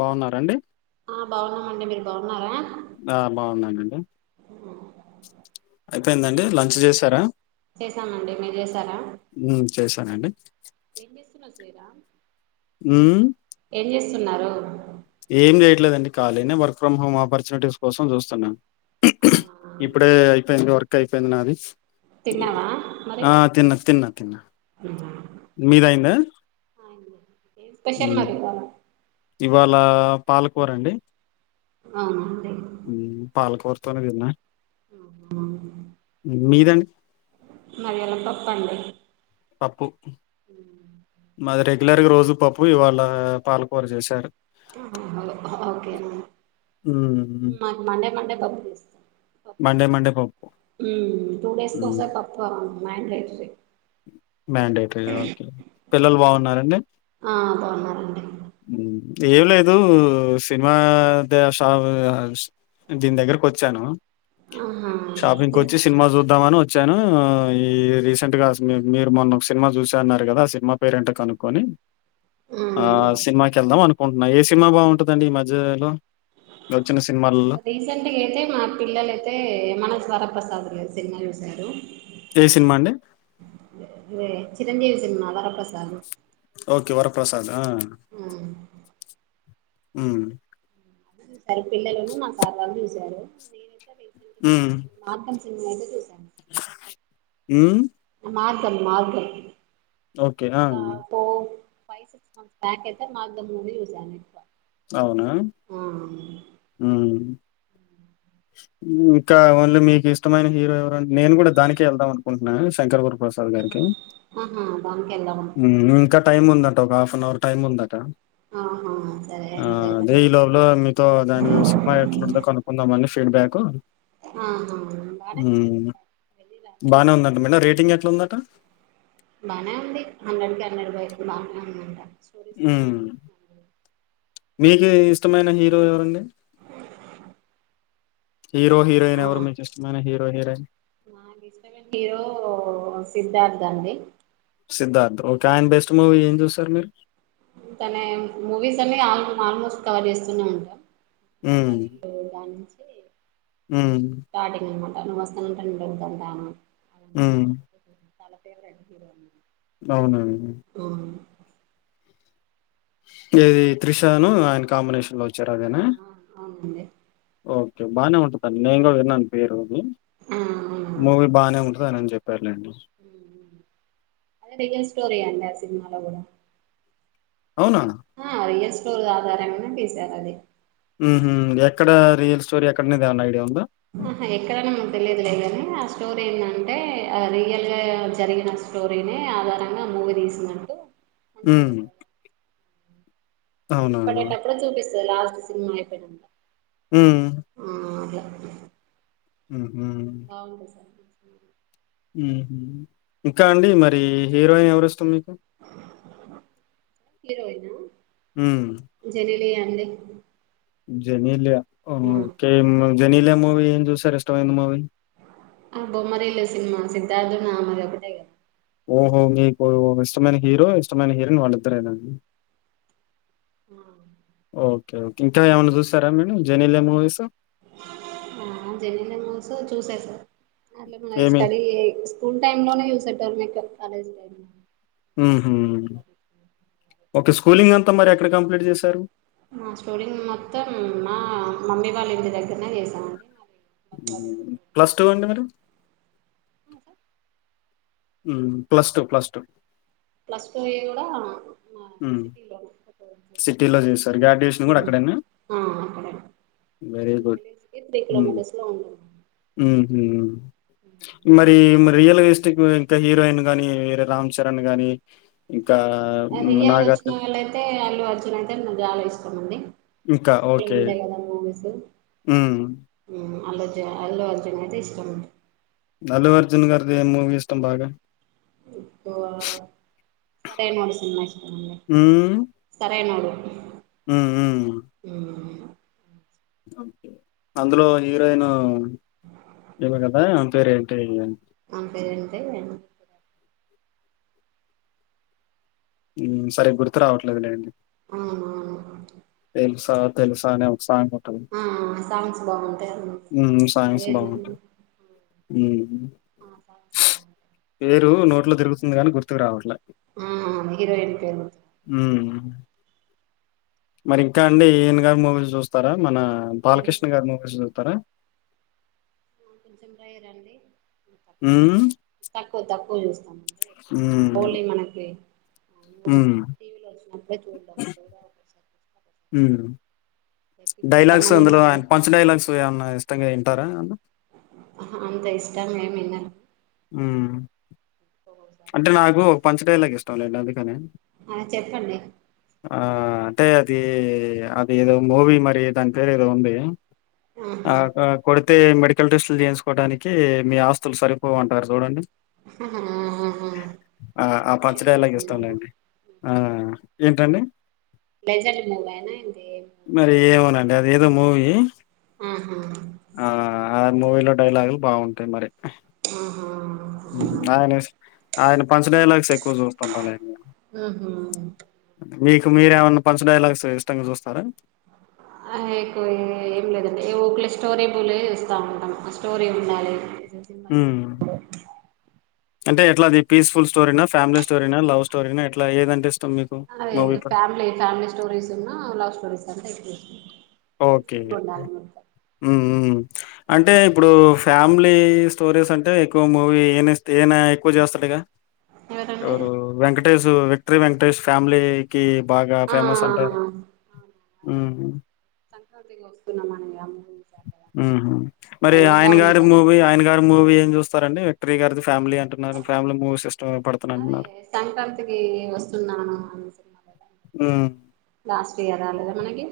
బాగున్నారా అండి ఆ బాగున్నామండి మీరు బాగున్నారా ఆ బాగున్నానండి అయిపోయిందండి లంచ్ చేశారా చేసానండి మీరు చేసారా ఉమ్ చేశానండి ఊ తున్నారు ఏం చేయట్లేదండి కలినే వర్ ఫ్రమ్ హోమ్ ఆపర్చునిటీస్ కోసం చూస్తున్నా. అవునా ఇప్పుడే అయిపోయింది వర్క్ అయిపోయింది నాది. తిన్నావా మరి ఆ తిన్న తిన్న తిన్నా మీది అయిందా ఏ పెషల్ మాది వాలా ఇవాళ పాలకూర అండి ఆ ఉ పాలకూర్తోనే తిన్నా ఆ హ మీదండ్ మాది యెలం పప్పండి పప్పు ఉ మాది రెగ్యులర్గ్ రోజు పప్పు ఇవాళ పాలకూర చేశారు. ఆహా ఓకే నండి ఉమ్ మది మండే మండే పప్పు చేస్తాం. మండే మండే పప్పు ఉ ఉ టూ డేస్ ఒక్క సారి పప్పు మా ఇంట్లో ఎక్కువే మెండేటరీగా ఓకే పిల్లలు బాగున్నారండి ఆ బాగున్నారండి ఉ ఏమ్ లేదు సినిమా దేష సవనస్ దీని దగ్గరకి వచ్చాను ఆహా షాపింగ్కి తిన్- వచ్చి సినిమా చూద్దామని వచ్ వచ్చాను ఈ రీసెంట్ గాస్ మీరు మొన్న ఒక సినిమా చూసా అన్నారు కదా, ఆ సినిమా పేరెంటో కనుక్కొని ఆ మ్మ్. స్ చూదాం అనుకుంటున్నా ఏ సినిమా బాగుంటుందండి ఈ మధ్యలో వచ్చిన సినిమాలలో? రీసెంట్గా అయితే మా పిల్లలయితే మనస్ వర ప్రసదులే సినిమా చూసారు ఏ సినిమా అండి? మే చిరంజీవి తిన్నల ప్రసాదు ఓకే వరప్రసాద్ ఆ ఉమ్ ఇద్దరు పిల్లలు మా సార్ వాళ్ళు చూసారు హ్మ్. మార్గం చిన్నదయితే ఉ మార్గల్ మార్గల్ ఓకే. ఆ! తా పో ఫైవ్ సిక్స్ మంత్స్ బ్యాక్ అయితే మాకు దమ్ ముందు చూసా ఎక్కువ అవునా హ్మ్ ఇంకా ఓన్లీ మీకు ఇష్టమైన హీరో ఎవర నేను కూడా దానికే ఎళ్దాం అనుకుంటున్నా శంకర్ వర ప్రసాద్ గారిక ఆహా దానికి వెళ్దామా హ్మ్ ఇంకా టైమ్ ఉందట ఒక హాఫ్ అన్ అవర్ టైమ్ ఉందటా ఆహా సరే ఆ అదే వెళ్దండి ఈ లోపుల మీతో దానికి సినిమా ఎట్లుందో కనుకుందాం అని ఫీడ్బ్యాక్ ఆహా బానే ఉ ఉంటుంది వెళ్ళి బానే రావచ్చు ఉందట మేడం రేటింగ్ ఎట్లా ఉందన్ బానే ఉంది హండ్రెడ్కి హండ్రెడ్ పోంది బా అవునా హ్మ్. మీకు ఇష్టమైన హీరో ఎవరండి హీరో హీరోయిన్ ఎవరు మీకిష్టమైన హీరో హీరోయిన్ నాకిష్టమైన హీరో సిద్ధార్థ్ అండి సిద్ధార్థ్ ఓకే ఆయన బెస్ట్ మూవీ ఏం చూశారు మీరు తనే మూవీస్ అన్ని ఆల్మోస్ట్ కవర్ చేస్తూనే ఉంటా బొమ్మ హ్మ్. రెండు మార్నింగ్స్ హ్మ్ తను వస్తానంటే నేను వద్దంటాన హ్మ్ చాలా ఫేవరెట్ హీరో అవునా ఏది త్రిషను ఆయన కాంబినేషన్ లో ఆ ఆ ఆ అదే ఓకే బానే ఉంటుందండి. నేను కూడా విన్నాను పేరు అది ఆ మూవీ బానే ఉంటది అని చెప్ హ్మ్ అదే రియల్ స్టోరీ అండి ఆ సినిమలో కూడ అవునా ఆ రియల్ స్టోర్ ఆధారంగనే తీసారు అది హ్మ్ హ్మ్ ఎక్కడ రియల్ స్టోరి ఎక్కడనేదన్నా ఐడియా ఉంద ఆహా ఎక్కడన్నా మనకు తెలియదులేగాని ఆ స్టోరీ ఏంది అంటే ఆ రియల్ గా జరిగిన స్టోరీని ఆధారంగా మూవీ తీసినట్టు హ్మ్ అవునా! నేమ్స్ పడేటప్పుడు చూపిస్తది లాస్ట్ సినిమా అయిపెనంక హ్మ్ హుహు. బావుంటది సండే చూడ హ్మ్ హ్మ్ ఇంకా అండి మరీ హీరోయిన్ ఎవరి ఇష్టం మీకు హీరోయినా హ్మ్. జెనీలి లియ అండి జెనీలియ ఓకె జెనీలియ మూవి ఏం చూసారు ఇష్టమైన మూవి ఆ బొమ్మరిల్లు సినిమా సిద్ధార్థు ఆమెదొకటే కదా ఓహో మీకు ఇష్టమైన హీరో ఇష్టమైన హీరోయిన్ వాళ్ళిద్దరేనా హా ఓకే. ఇంకా ఏమైన్నా చూశారా మీరూ జెనీలియ మూవీస్ ఆ జెనీలియ మూస్ చూసేసా ఆల్రెడీ మై ఏమి? స్టడీ స్ స్కూల్ టైంలోనే చూసెటోల్లం అట్ట కాలేజ్ టైంలో హుహు. తర్వాత ఓకే స్కూలింగ్ అంతా మరి ఎక్కడ కంప్లీట్ చేశారు మా స్టోరీని మొత్తం మా మమ్మీ వాళ్ళ ఇంటి దగ్గరనే చేసానండి. హ్మ్ ప్లస్ టూ అండి మరీ హ్మ్ plus two plus two plus two ఏ కూడా మా హ్మ్ సిటీలో సిటీలో చేశారు గాడ్యుయేషన్ కూడా అక్కడేనా ఆ అక్కడే మా విలేజ్ కి త్రీ కిలోమీటర్స్ లో ఉంటుంది [unintelligible] మరి మరి రియలిస్టిక్ ఇంకా హీరోయిన్ గాని వేరే రామ్ చరణ్ గాని ఇంకా అది హ్మ్, ఇయ్యలు వచ్చిన 'నాగార్జున' వాళ్ళ అయితే అల్లు అర్జున్ నాకు చాలా ఇష్టంమండి ఆ ఉంట కదా ముగసు ఆ అల్లు అర్జున్ అయితే ఇష్టం అల్లు అర్జున్ గారిది ఏ మూవీ ఇష్టం బాగ సరైనోడు సినిమా ఇష్టం అండి సరైనోడు హు హు అందులో హీరోయిన్ ఏమ కదా సరేంటి అంతే అంతే సరే గుర్తు రావట్లేదులేండి ఆ ఆ తెలుసా తెలుసా సాంగ్ఉంటంది ఆ సాంగ్స్ బాగుంటాయి అ సాంగ్స్ ఏది బాగుంటాయి ఆ సాంగ్స్ బాగుంటాయి ఆ పేరు మూవీ నోట్లో తిరుగుతుంది గాని గుర్తుకు రావట్లే ఆ హీరోయిన్ పేరు హ్మ్. మరి ఇంకా అండి ఈన్ గారు మూవీస్ చూస్తారా మన బాలకృష్ణ గారీ మూవీస్ చతార కొంచెం రేర్ అండి తక్కువ హ్మ్. తక్కువ తక్కువ చూస్తాం హోలి మనకి హు చూ మ హు ఎపిక్స్ డైలాగ్స్ అందులో సంబంధించిన ఆయన పంచ డైలాగ్స్ ఏమన్నా ఇష్టంగా ఇంటార అంతా ఇష్టా మేమిన్న ఉ అంటే నాకు ఒక పంచటయలాకి ఇష్టం లేండి అందుకని ఆ చెప్పండి ఆ అది అది ఏదో మూవి మరి దాని పేరు ఏదో ఉంది ఆహా ఆ కొ అయితే మెడికల్ టెస్టులు చేయించుకోవడానికి మీ ఆస్తులు సరిపోవ అంటారు చూడండి ఆహా ఆహా ఆ ఆ లేజెండ్ పంచడియలాకి సినిమానా ఇస్తలేండి ఆ ఏంటండి లెజెండ్ మూవేనా ఏంది మరి ఏమనండి అది ఏదో మూవీ ఆహా ఆ మూవీలో డైలాగులు బాగుంటాయి మరి ఆహా ఆయన ఆయన పంచ్ డైలాగ్స్ ఎక్కువ చూస్తుంటా అండి నేను హు హు మీకు మీరేమైన్నా పంచ డైలాగ్స్ ఇష్టంగా చూస్తారా ఎక్కువ ఏం లేదండి ఊల స్టోరీ బులే ఇస్తూ ఉంటాం స్టోరీ ఉండాలి మై హ్మ్ అంటే ఎట్లా అది పీఫుల్ స్టోరీనా ఫ్యామిలీ స్టోరీనా లవ్ స్టోరీనా ఎట్లా ఏదంటే ఇష్టం మీకు అదే మూవీ ప ఫ్యామిలీ ఫ్యామిలీ స్టోరీస్ ఉన్నా లవ్ స్టోరీస్ అంతా ఎక్ వస్తుంది ఓకే అంటే ఇప్పుడు ఫ్యామిలీ స్టోరీస్ అంటే ఎక్కువ మూవీ ఏ ఏనా ఎక్కువ చేస్తాడు ఇక ఎవరండి ఎవరు వెంకటష్ విక్ట్రీ వెంకటష్ ఫ్యామిలీ కి బాగా ఆ ఫేమస్ అంటారు సంక్రాంతికి వస్తున్నామా అమ్మ సార్ద ఉహు మరి అది కూడా కూడా ఆయన గారి బాగునంటదు మూవీ ఆయన గారి మూవీ ఏం చూస్తారంటే త్రిగర్ ఫ్యామిలీ అంటున్నారు ఫ్యామిలీ మూవీస్ ఇష్టం పడుతు అదే అంటున్నారు. సంక్రాంతికి వస్తున్నాను అనే సినిమా లాస్ట్ ఇయర్ రాలేద మనకి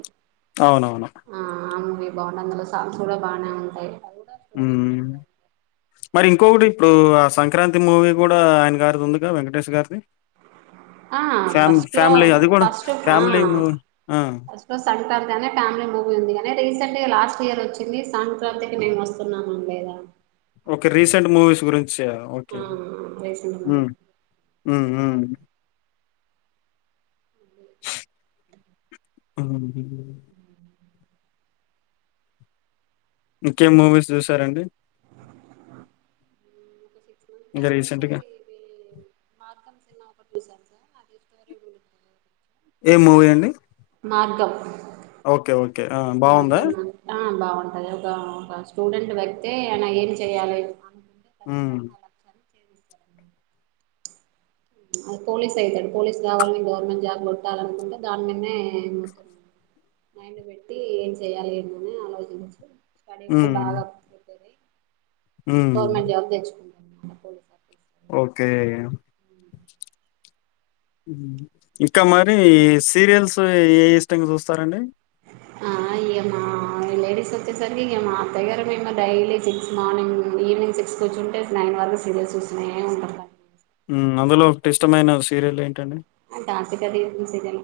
అవునవును అవు బాగుంటాయి అందులో సాంగ్స్ కూడా బానే ఉంటాయి. హ్మ్. మరి ఇంకొకటి ఇప్పుడు ఆ సంక్రాంతి మూవీ కూడా ఆయన గారిది ఉందిగా వెంకటేష్ గారిది ఆ ఫ్యామ్ ఫస్ట్ లో ఫ్యామిలీ అది కూడా ఫస్ట్ ఆ ఫ్యామిలీ మూవీ ఆ! ఫస్ట్ లో సంక్రాంతి అని ఫ్యామిలీ మూవీ ఉందిగానీ రీసెంట్ లాస్ట్ ఇయర్ వచ్చింది సంక్రాంతికి మేము వస్తున్నాం లేదా ఓకే రీసెంట్ మూవీస్ గురించి ఓకే ఆ రీసెంట్ మూవీ అ ఆ ఇంకేం మూవీస్ చూసారంండి చూ దాక అయితే ఇది మార్గంస్ [unintelligible] ఏ మూవీ అండి మగ్గం ఓకే. ఓకే. ఆ! బావుందా? ఆ బావ అదే ఒక ఒక స్టూడెంట్ గైతే ఆయన ఏం చెయాలి మ్ పోలీస్ ఐతాడు పోలీస్ కావాలని గవర్నమెంట్ జాబ్ కొట్టాలనుకుంటే దాని మీదనే మైండ్ పెట్టి ఏం చెయాలి అని ఆలోచించు హ్మ్. హ్మ్. గవర్నమెంట్ జాబ్ తెచ్చు ఓకే ఉ ఇంకా మరి సీరియల్స్ ఏ ఇష్టంగా చూస్తారండి ఇ మా లేడీస్ వచ్చేసరికి ఇక మా అత్తగర ఏమ daily six morning evening six వచ్చింటే నైన్ వరకు సీరియల్స్ చూస్తునే ఉంటాం. ము అందులో ఒక ఇష్టమైన సీరియల్ ఏంటండి అ తాంత కది సిజను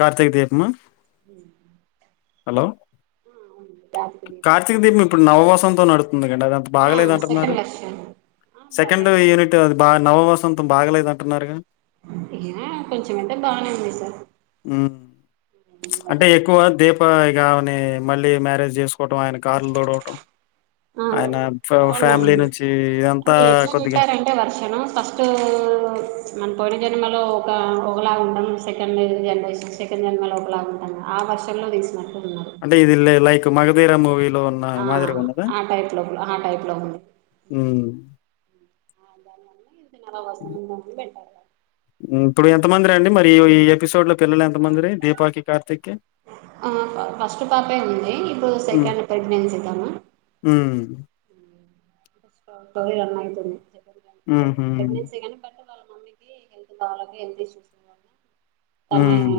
కార్తకదిపమా హలో ఆ ఉంది కార్తీక దీపం కార్తీక సీరియల్ దిపం ఇప్పుడు నవవాసంతం నడు ఎందుకంటే అదింత బాగలేదు ఆ అంటున్నారు సెకండ్ వర్షన్ ఆ సెకండ్ పర్లేదు యూనిట్ అది బాగా నవవాసం మొత్తం బాగలేదు అంటున్నారుగా ఇ కొంచం అంటే బాగానే ఉంది సార్ ము అంటే ఎక్కువ దీప ఇ కావని మళ్ళీ మ్యారేజ్ చేసుకు పోటం ఆయన కార్లు తుడవటం ఆ అవునవును ఇదంతా అరే ఎట్లా కొద్దిగా విట్టారంటే వర్షను ఫస్ట్ ఊ మనపోడి జన్మలో ఒక ఒకలాగా ఉంటాము, సెకండ్ జన్మేషన్ సెకండ్ జన్మలో ఒకలాగా ఉంటాము ఆ వర్షంలో తీసినడు. అంటే ఇదిల్ లైక్ మగధీర మూవి లో ఉన్న ఆ మాదిరగా ఉన్నదా ఆ టైప్ లో ఆ టైప్ లో ఉంది నవవాసంతం అని పెట్టరు హ్మ్. ఇప్పుడు ఎంతమందిరా అండి మరి ఈ ఎపిసోడ్ లో పిల్లలు ఎంత మందిర దీపాకి కార్తిక్కి ఆ ఫస్ట్ పాపే ఉంది ఇప్పుడు సెకండ్ ప్రెగ్నెన్సీ తను ఊ టొఇ రన్న అయితుంది ఉ హ్మ్ వాళ్ళ మమ్మీకి హెల్త్ భలేక హెల్త్ ఇష్యూస్ హ్మ్.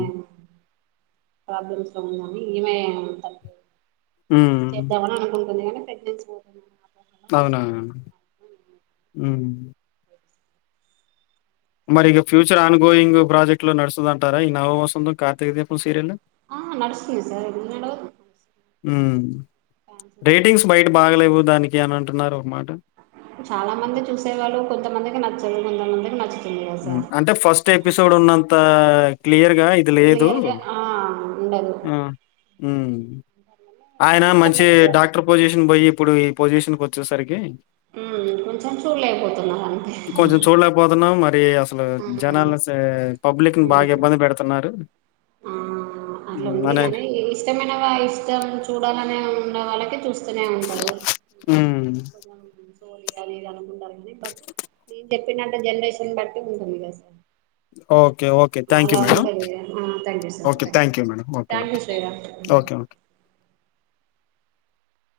ప్రబ్లమ్స్ ఉందా ఇమె తప్ప హ్మ్. చేద్దామ అని అనుకుంటుంది కానీ ప్రెగ్న్సీ పోతుంది అవునా మరి ఇక ఫ్యూచర్ ఆన్ గోయింగ్ ప్రాజెక్ట్ లో నడుస్తుంది అంటారా ఈ నవ వసంంద కార్తీ దీపం సీరియల్ ఆ నడుస్తన సార్ ఇ ఉ రేటింగ్స్ బయట బాగలేవు దానికి అని అంటున్నారు ఒక మాట స గంద మందగాకుచ్చంది అంటే ఫస్ట్ ఎపిసోడ్ ఉన్నంత క్లియర్గా ఇది లేదు క్లియర్గా ఆ ఉండదు వల్లనే ఆయన చెప్పట్లే మంచి ఇప్పుడు డాక్టర్ వర్షాలు పొజిషన్ పోయి ఇప్పుడు ఈ పొజిషన్ కు వచ్చేసరికి ఉ కొంచెం చూడలేకపోతున్నారు అంతే కొంచెం చూడలేకపోతున్నాం. మరి అసలు జనాల పబ్లిక్ ఉమ్ బాగా ఇబ్బంది పెడుతున్నారు ఆ అట్లా హ్మ్. ఉంది అనే కాగాని ఇష్టమైన ఇష్టం చూడాలనే ఉన్న వాళ్ళకే చూస్త వస్తూనే ఉంటారు హ్మ్. లి అనిద ఉండారు కాగానీ నేను చెప్పినట్టు జనరేషన్ బట్టి ఉంటుంది కదా sir okay okay thank you అలా మేడ ఉంటుంది ఆ thank you sir okay thank you మేడ okay thank you Sriram okay okay